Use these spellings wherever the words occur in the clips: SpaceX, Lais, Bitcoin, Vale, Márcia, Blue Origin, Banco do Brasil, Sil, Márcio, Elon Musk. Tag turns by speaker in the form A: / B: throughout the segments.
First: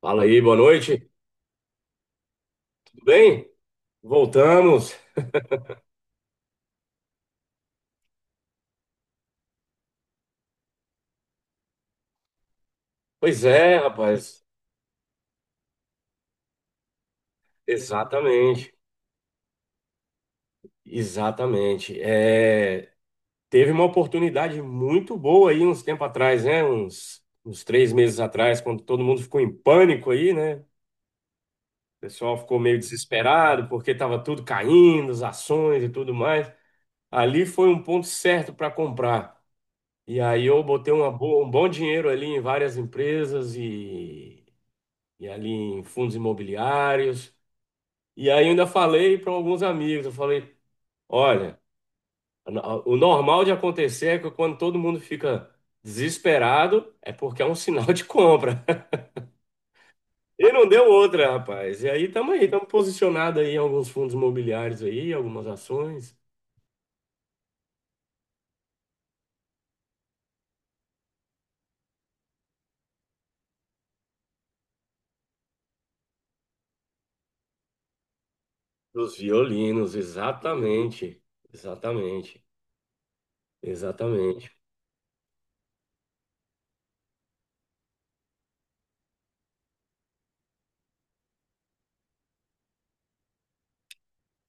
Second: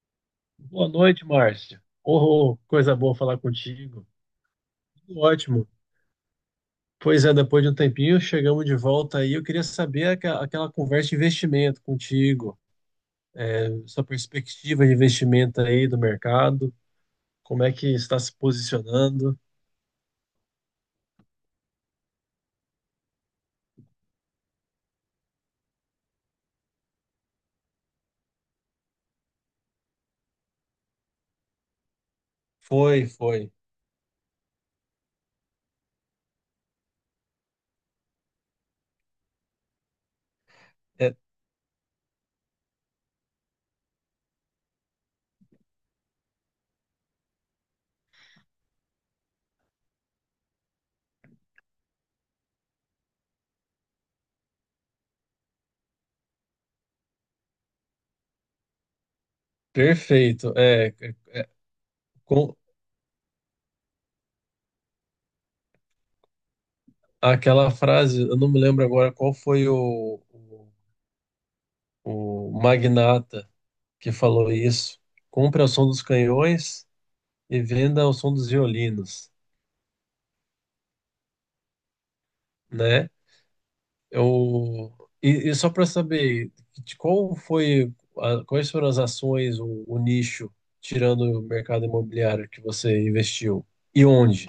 A: Fala aí, boa
B: Boa
A: noite.
B: noite, Márcia. Oh, coisa
A: Tudo
B: boa falar
A: bem?
B: contigo.
A: Voltamos.
B: Tudo ótimo. Pois é, depois de um tempinho, chegamos de volta aí. Eu queria saber aquela conversa de investimento contigo,
A: Pois é,
B: sua
A: rapaz.
B: perspectiva de investimento aí do mercado, como é que está se
A: Exatamente.
B: posicionando.
A: Exatamente. É, teve uma oportunidade muito boa aí uns tempo atrás, né? Uns 3 meses atrás, quando todo mundo ficou em pânico aí, né? O pessoal ficou meio
B: Foi, foi.
A: desesperado porque estava tudo caindo, as ações e tudo mais. Ali foi um ponto certo para comprar. E aí eu botei
B: É
A: um bom dinheiro ali em várias empresas e ali em fundos imobiliários. E aí eu ainda falei para alguns amigos, eu falei, olha, o normal de acontecer é que quando todo mundo fica desesperado, é porque é um sinal de compra. E
B: perfeito.
A: não deu
B: É,
A: outra,
B: é,
A: rapaz. E aí,
B: com
A: estamos posicionados aí em alguns fundos imobiliários aí, algumas ações.
B: aquela frase, eu não me lembro agora qual foi o magnata que falou isso. Compre ao som dos canhões e venda ao som dos
A: Dos
B: violinos,
A: violinos, exatamente. Exatamente.
B: né?
A: Exatamente.
B: Eu, e só para saber de qual foi a- quais foram as ações, o nicho, tirando o mercado imobiliário que você investiu e onde?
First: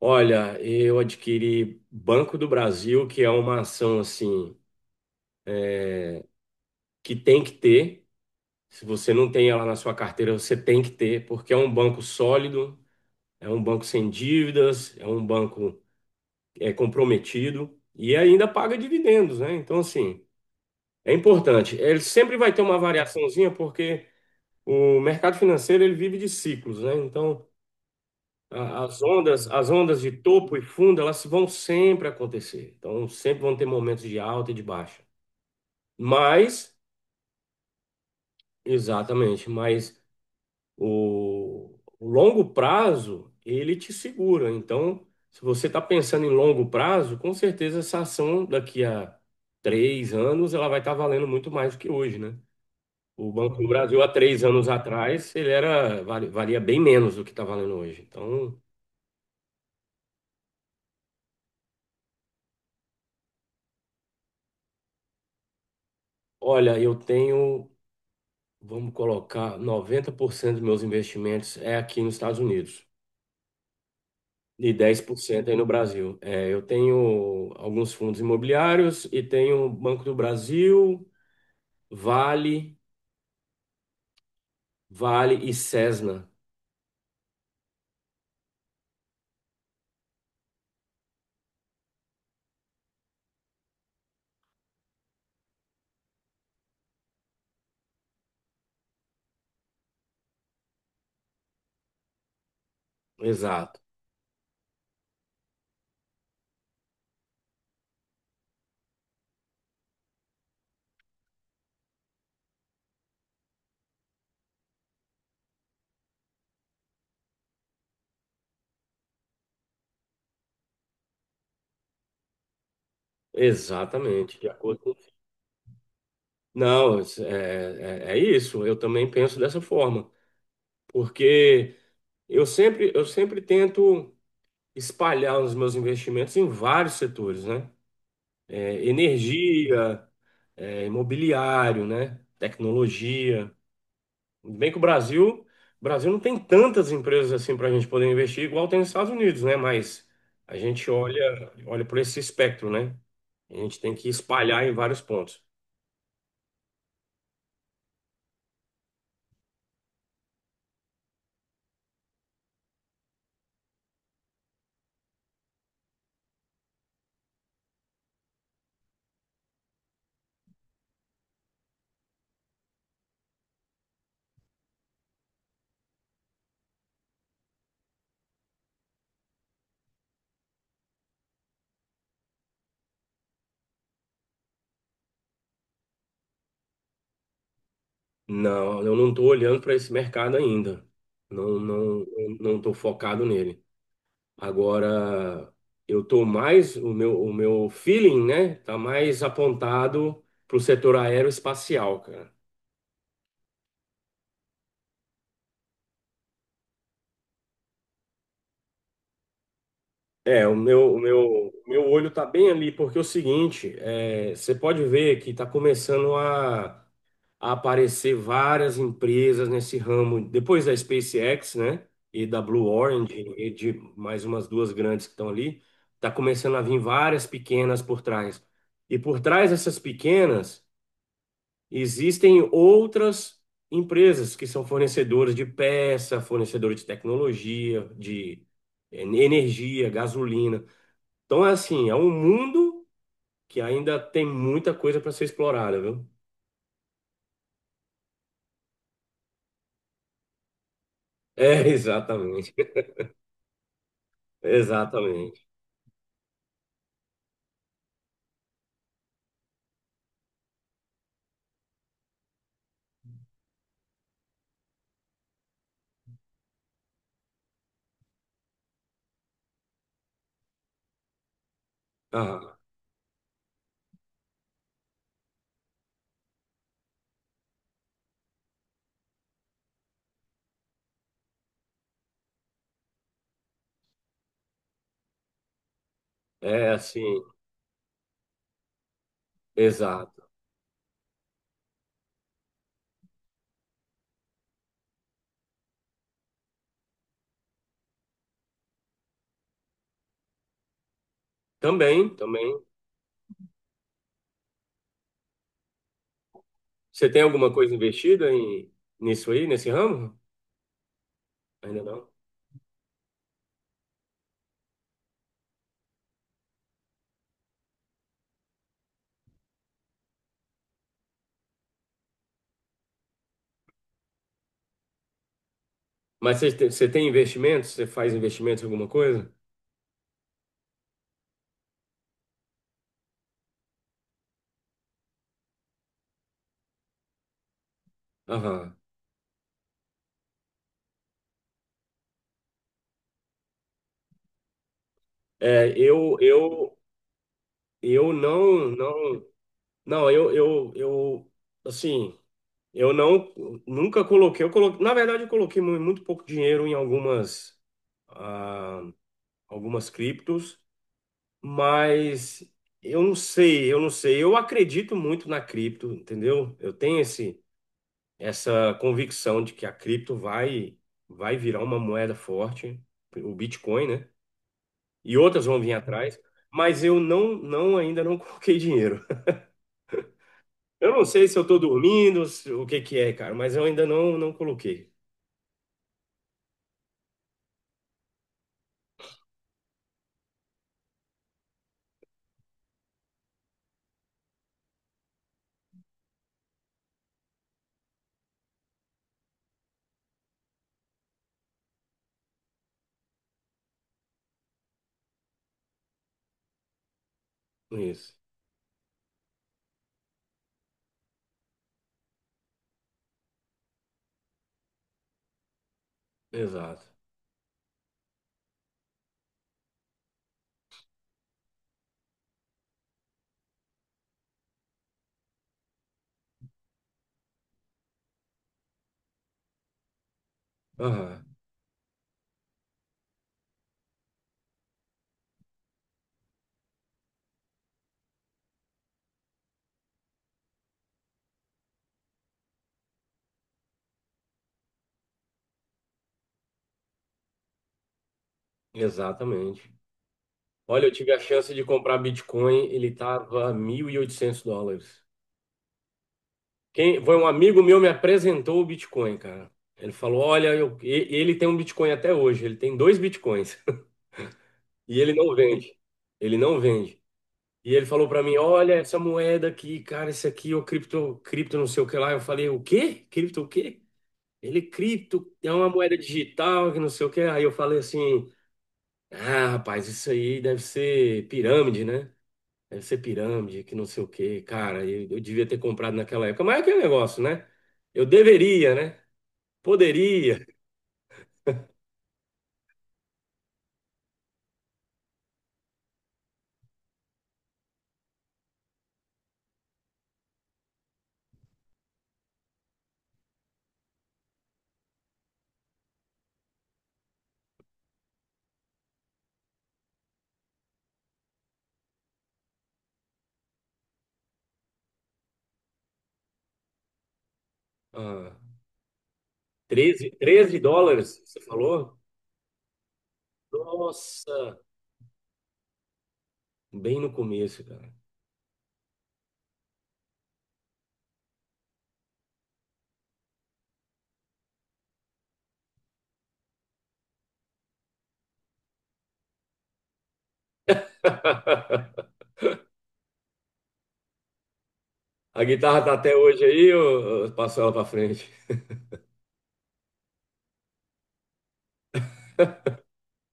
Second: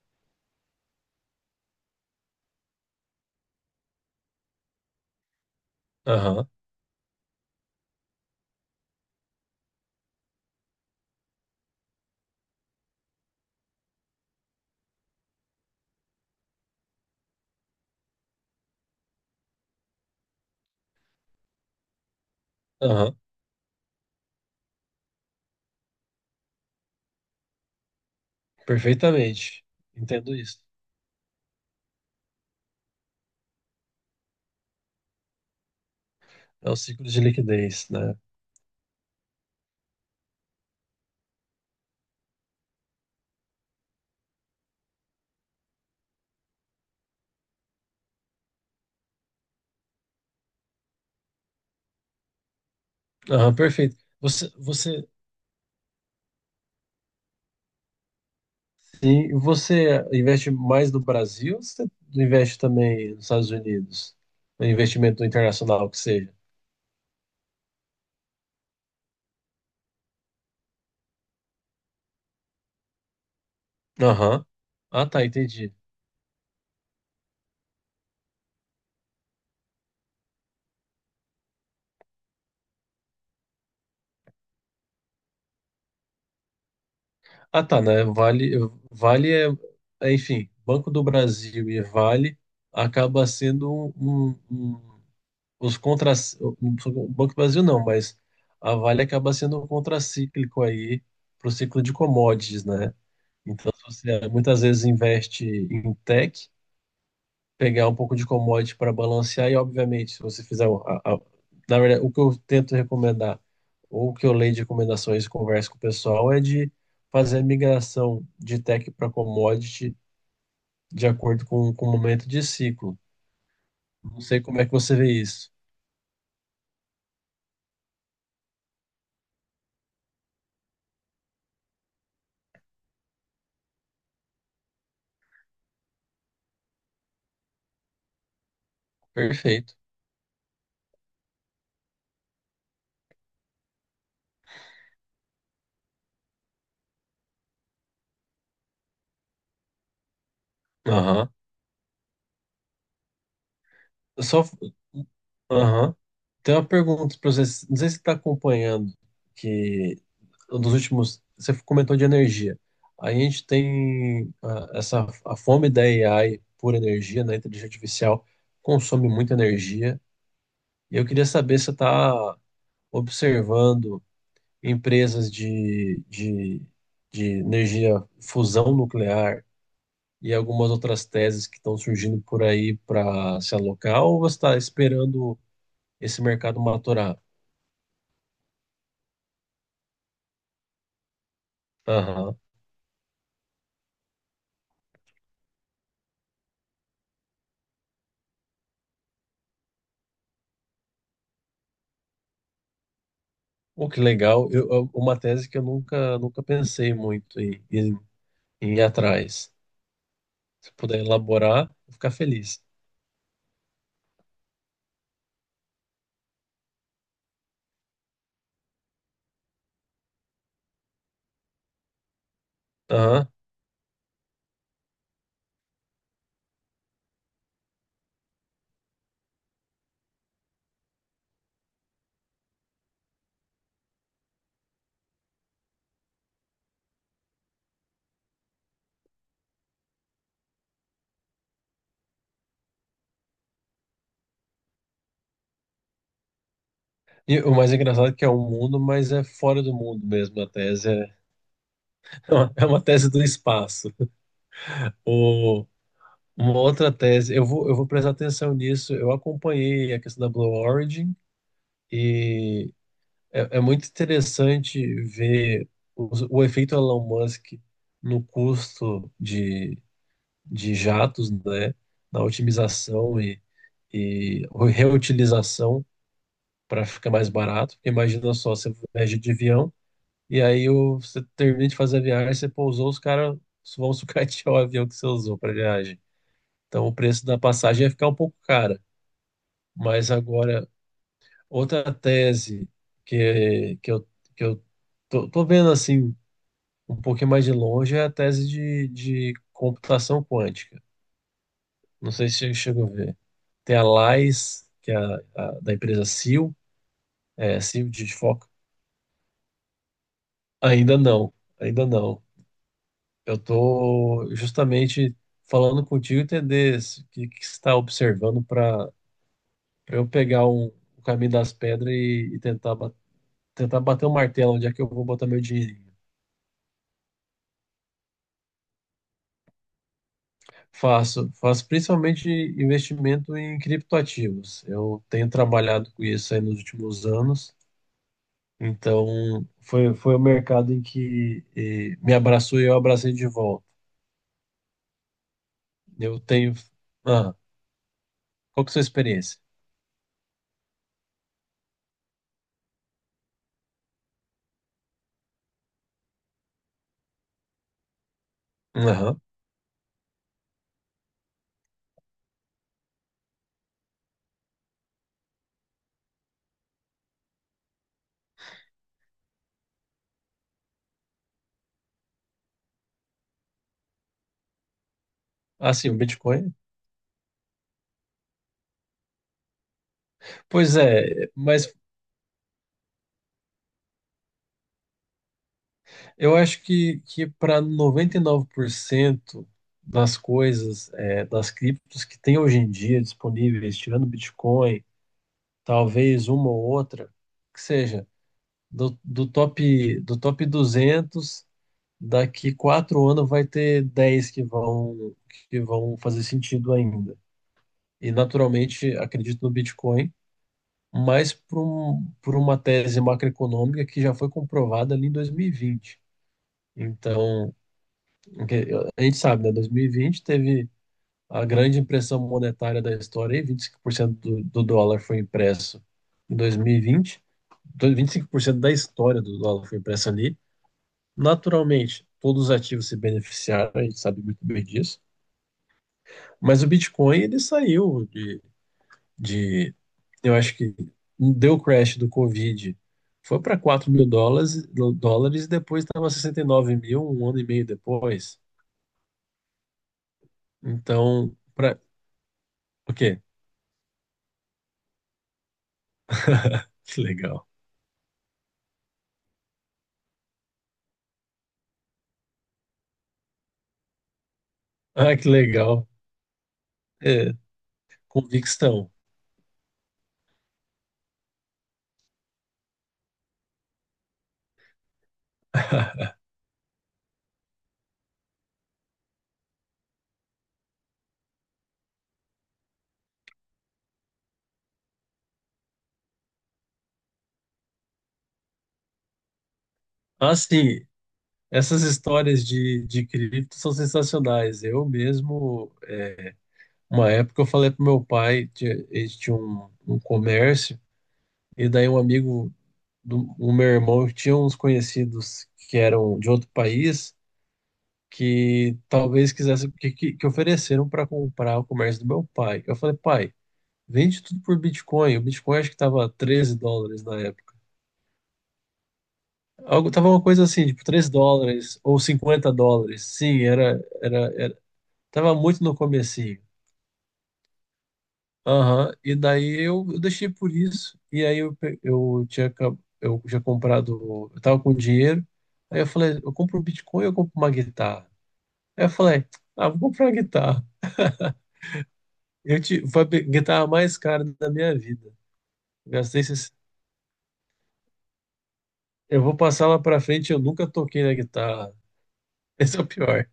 A: Olha, eu adquiri Banco do Brasil, que é uma ação assim
B: Aham,
A: que tem que ter. Se você não tem ela na sua carteira, você tem que ter, porque é um banco sólido, é um banco sem dívidas, é um banco é, comprometido e ainda paga dividendos, né? Então, assim, é importante. Ele sempre vai ter uma
B: aham,
A: variaçãozinha, porque o mercado financeiro ele vive de ciclos, né? Então,
B: perfeitamente.
A: as ondas de
B: Entendo
A: topo
B: isso.
A: e fundo, elas vão sempre acontecer. Então, sempre vão ter momentos de alta e de baixa.
B: É
A: Mas,
B: o ciclo de liquidez, né?
A: exatamente, mas O, o longo prazo, ele te segura. Então, se você está pensando em longo prazo, com certeza essa ação daqui a 3 anos, ela vai estar valendo muito mais do que hoje, né? O
B: Aham,
A: Banco do
B: perfeito.
A: Brasil, há três
B: Você,
A: anos
B: você,
A: atrás, ele era, valia bem menos do que está valendo hoje. Então,
B: sim, você investe mais no Brasil ou você investe também nos Estados Unidos? No investimento internacional que seja?
A: olha, eu tenho, vamos colocar, 90% dos meus investimentos é aqui nos Estados Unidos.
B: Aham.
A: De dez
B: Ah,
A: por
B: tá,
A: cento aí no
B: entendi.
A: Brasil. É, eu tenho alguns fundos imobiliários e tenho Banco do Brasil, Vale, Vale e Cesna.
B: Ah, tá, né? Vale, enfim, Banco do Brasil e Vale acaba sendo um, os contra, o Banco do Brasil não, mas a Vale acaba sendo um contracíclico aí para o ciclo de commodities, né? Então,
A: Exato.
B: se você muitas vezes investe em tech, pegar um pouco de commodity para balancear e, obviamente, se você fizer... na verdade, o que eu tento recomendar, ou o que eu leio de recomendações e converso com o pessoal, é de fazer a migração de tech para commodity de acordo com o momento de ciclo. Não
A: Exatamente,
B: sei
A: de
B: como é que
A: acordo
B: você
A: com...
B: vê isso.
A: Não, é isso, eu também penso dessa forma, porque eu sempre tento espalhar os meus investimentos em vários setores, né? É,
B: Perfeito.
A: energia, é, imobiliário, né? Tecnologia. Bem que o Brasil não tem tantas empresas assim para a gente poder investir, igual tem nos Estados Unidos, né? Mas a gente
B: Aham.
A: olha por esse espectro, né? A gente tem que
B: Só,
A: espalhar em vários pontos.
B: Aham. Tem uma pergunta para você. Não sei se você está acompanhando que nos últimos. Você comentou de energia. A gente tem essa a fome da AI por energia, né? Inteligência artificial consome muita energia. E eu queria saber se você está observando empresas de energia fusão nuclear e algumas outras teses que estão surgindo por aí para se alocar, ou você está esperando esse mercado maturar?
A: Não, eu não estou olhando para esse mercado ainda. Não,
B: Aham.
A: não estou focado nele. Agora, eu estou mais, o meu feeling, né? Tá mais apontado para o setor aeroespacial, cara.
B: Oh, que legal. Uma tese que eu nunca pensei muito em ir atrás.
A: É,
B: Se puder
A: o
B: elaborar, eu
A: meu
B: vou
A: olho
B: ficar
A: tá bem
B: feliz.
A: ali, porque é o seguinte, é, você pode ver que tá começando a aparecer várias empresas nesse ramo, depois da SpaceX, né, e da Blue Origin,
B: Aham.
A: e de mais umas duas grandes que estão ali, tá começando a vir várias pequenas por trás. E por trás dessas pequenas, existem outras empresas que são fornecedoras de peça, fornecedores de tecnologia, de energia, gasolina. Então, é assim, é um mundo que ainda tem muita coisa para ser explorada, viu?
B: E o mais engraçado é que é um mundo, mas é fora do mundo mesmo. A tese é,
A: É,
B: é
A: exatamente.
B: uma tese do espaço.
A: Exatamente.
B: O, uma outra tese, eu vou prestar atenção nisso. Eu acompanhei a questão da Blue Origin e é muito interessante ver o, o efeito Elon Musk no custo de jatos, né, na
A: Ah,
B: otimização e reutilização para ficar mais barato. Porque imagina só, você viaja de avião e aí você termina de fazer a viagem, você pousou, os caras vão sucatear o avião que você usou para viagem.
A: é
B: Então o
A: assim,
B: preço da passagem ia ficar um pouco cara. Mas
A: exato.
B: agora, outra tese que, que eu, que eu tô vendo assim um pouquinho mais de longe é a tese de computação quântica. Não
A: Também,
B: sei se você
A: também.
B: chegou a ver. Tem a Lais, que é da empresa Sil,
A: Você tem alguma coisa
B: Sil de
A: investida
B: Foco.
A: em, nisso aí, nesse ramo?
B: Ainda não,
A: Ainda
B: ainda
A: não.
B: não. Eu estou justamente falando contigo entender o que você está observando para eu pegar o caminho das pedras e tentar bater o martelo onde é que eu vou botar meu dinheirinho.
A: Mas você tem investimentos? Você faz investimentos em alguma coisa?
B: Faço, faço principalmente investimento em criptoativos. Eu tenho trabalhado com isso aí nos últimos anos.
A: Aham.
B: Então, foi o mercado em que me abraçou e eu abracei de volta.
A: É,
B: Eu tenho. Ah,
A: eu
B: qual
A: não,
B: que é a sua
A: não,
B: experiência?
A: não, eu, assim, eu não, nunca coloquei, eu coloquei, na verdade eu coloquei muito pouco dinheiro em algumas ah,
B: Aham.
A: algumas criptos, mas eu não sei. Eu acredito muito na cripto, entendeu? Eu tenho essa convicção de que a cripto vai virar uma moeda forte, o Bitcoin, né? E outras vão vir
B: Ah, sim, o
A: atrás,
B: Bitcoin.
A: mas eu não, não ainda não coloquei dinheiro.
B: Pois
A: Eu não sei
B: é,
A: se eu tô
B: mas
A: dormindo, se- o que que é, cara, mas eu ainda não coloquei
B: eu acho que para 99% das coisas, das criptos que tem hoje em dia disponíveis, tirando Bitcoin, talvez uma ou outra, que seja do top 200 daqui 4 anos vai ter 10 que vão fazer sentido ainda. E
A: nisso.
B: naturalmente acredito no Bitcoin, mas por uma tese macroeconômica que já foi comprovada ali em 2020.
A: Exato.
B: Então, que- a gente sabe, né? 2020 teve a grande impressão monetária da história, e 25% do dólar foi impresso em 2020. 25% da história do dólar foi impressa ali.
A: Aham,
B: Naturalmente, todos os ativos se beneficiaram, a gente sabe muito bem disso. Mas o Bitcoin, ele saiu de eu acho que deu o crash do Covid, foi para 4 mil dólares, e depois estava 69.000 um ano e meio depois.
A: exatamente. Olha, eu tive a
B: Então,
A: chance de
B: para
A: comprar Bitcoin,
B: o
A: ele
B: quê?
A: tava US$ 1.800.
B: Que
A: Quem, foi um
B: legal.
A: amigo meu me apresentou o Bitcoin, cara. Ele falou: "Olha, ele tem um Bitcoin até hoje, ele tem 2 Bitcoins e ele
B: Ah, que
A: não vende.
B: legal.
A: Ele não vende.
B: É,
A: E ele falou pra mim: "Olha
B: convicção.
A: essa moeda aqui, cara, esse aqui é o cripto, cripto não sei o que lá". Eu falei: "O quê? Cripto o quê?" Ele cripto é uma moeda digital, que não sei o que. Aí eu falei assim: "Ah, rapaz, isso aí deve ser pirâmide, né?" Deve ser pirâmide, que não sei o quê. Cara, eu devia ter comprado naquela época. Mas é aquele negócio, né? Eu deveria, né? Poderia.
B: Assim, essas histórias de cripto são sensacionais. Eu mesmo, uma época eu falei pro meu pai, ele tinha um comércio, e daí um amigo o meu irmão tinha uns conhecidos que eram de outro país que talvez quisessem, que ofereceram para comprar o comércio do meu pai. Eu falei, pai, vende tudo por Bitcoin. O Bitcoin acho que estava US$ 13 na época.
A: Ah,
B: Algo, tava
A: 13
B: uma coisa
A: 13
B: assim, tipo 13
A: dólares, você
B: dólares
A: falou?
B: ou US$ 50. Sim, era, era,
A: Nossa,
B: era, tava muito no começo.
A: bem no começo, cara.
B: Aham, e daí eu deixei por isso. E aí eu, pe- eu tinha acab- eu já comprado, eu tava com dinheiro. Aí eu falei, eu compro um Bitcoin ou eu compro uma guitarra? Aí eu falei, vou comprar uma guitarra. Foi a guitarra mais cara da minha vida.
A: A guitarra tá até
B: Gastei
A: hoje
B: esses,
A: aí, ou eu passo ela pra frente?
B: eu vou passar lá pra frente, eu nunca toquei na guitarra. Esse é o pior.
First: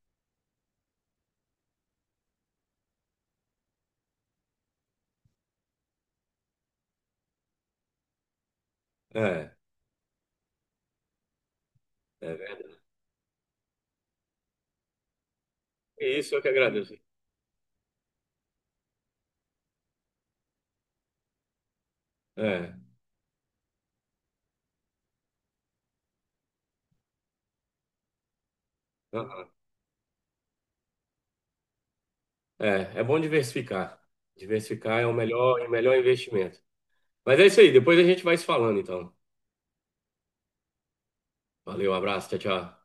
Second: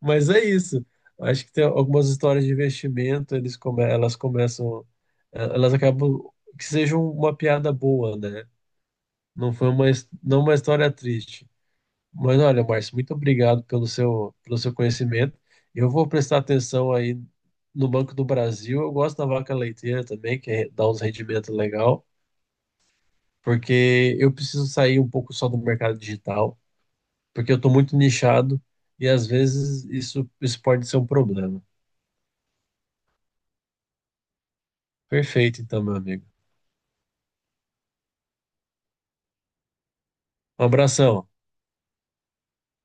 B: Mas é isso. Acho que tem algumas histórias de investimento, elas começam, elas acabam que sejam uma piada boa, né? Não
A: É,
B: foi uma, não uma história triste.
A: é
B: Mas olha,
A: verdade.
B: Márcio, muito obrigado pelo seu conhecimento. Eu vou
A: É isso
B: prestar
A: eu que
B: atenção
A: agradeço.
B: aí no Banco do Brasil. Eu gosto da vaca leiteira também, que é- dá uns rendimentos legal,
A: É,
B: porque eu preciso sair um pouco só do mercado digital, porque eu estou muito nichado e às
A: aham.
B: vezes isso pode ser um problema.
A: É, é bom diversificar. Diversificar é
B: Perfeito,
A: o
B: então, meu
A: melhor
B: amigo.
A: investimento. Mas é isso aí, depois a gente vai se falando, então.
B: Um abração.
A: Valeu, abraço, tchau, tchau.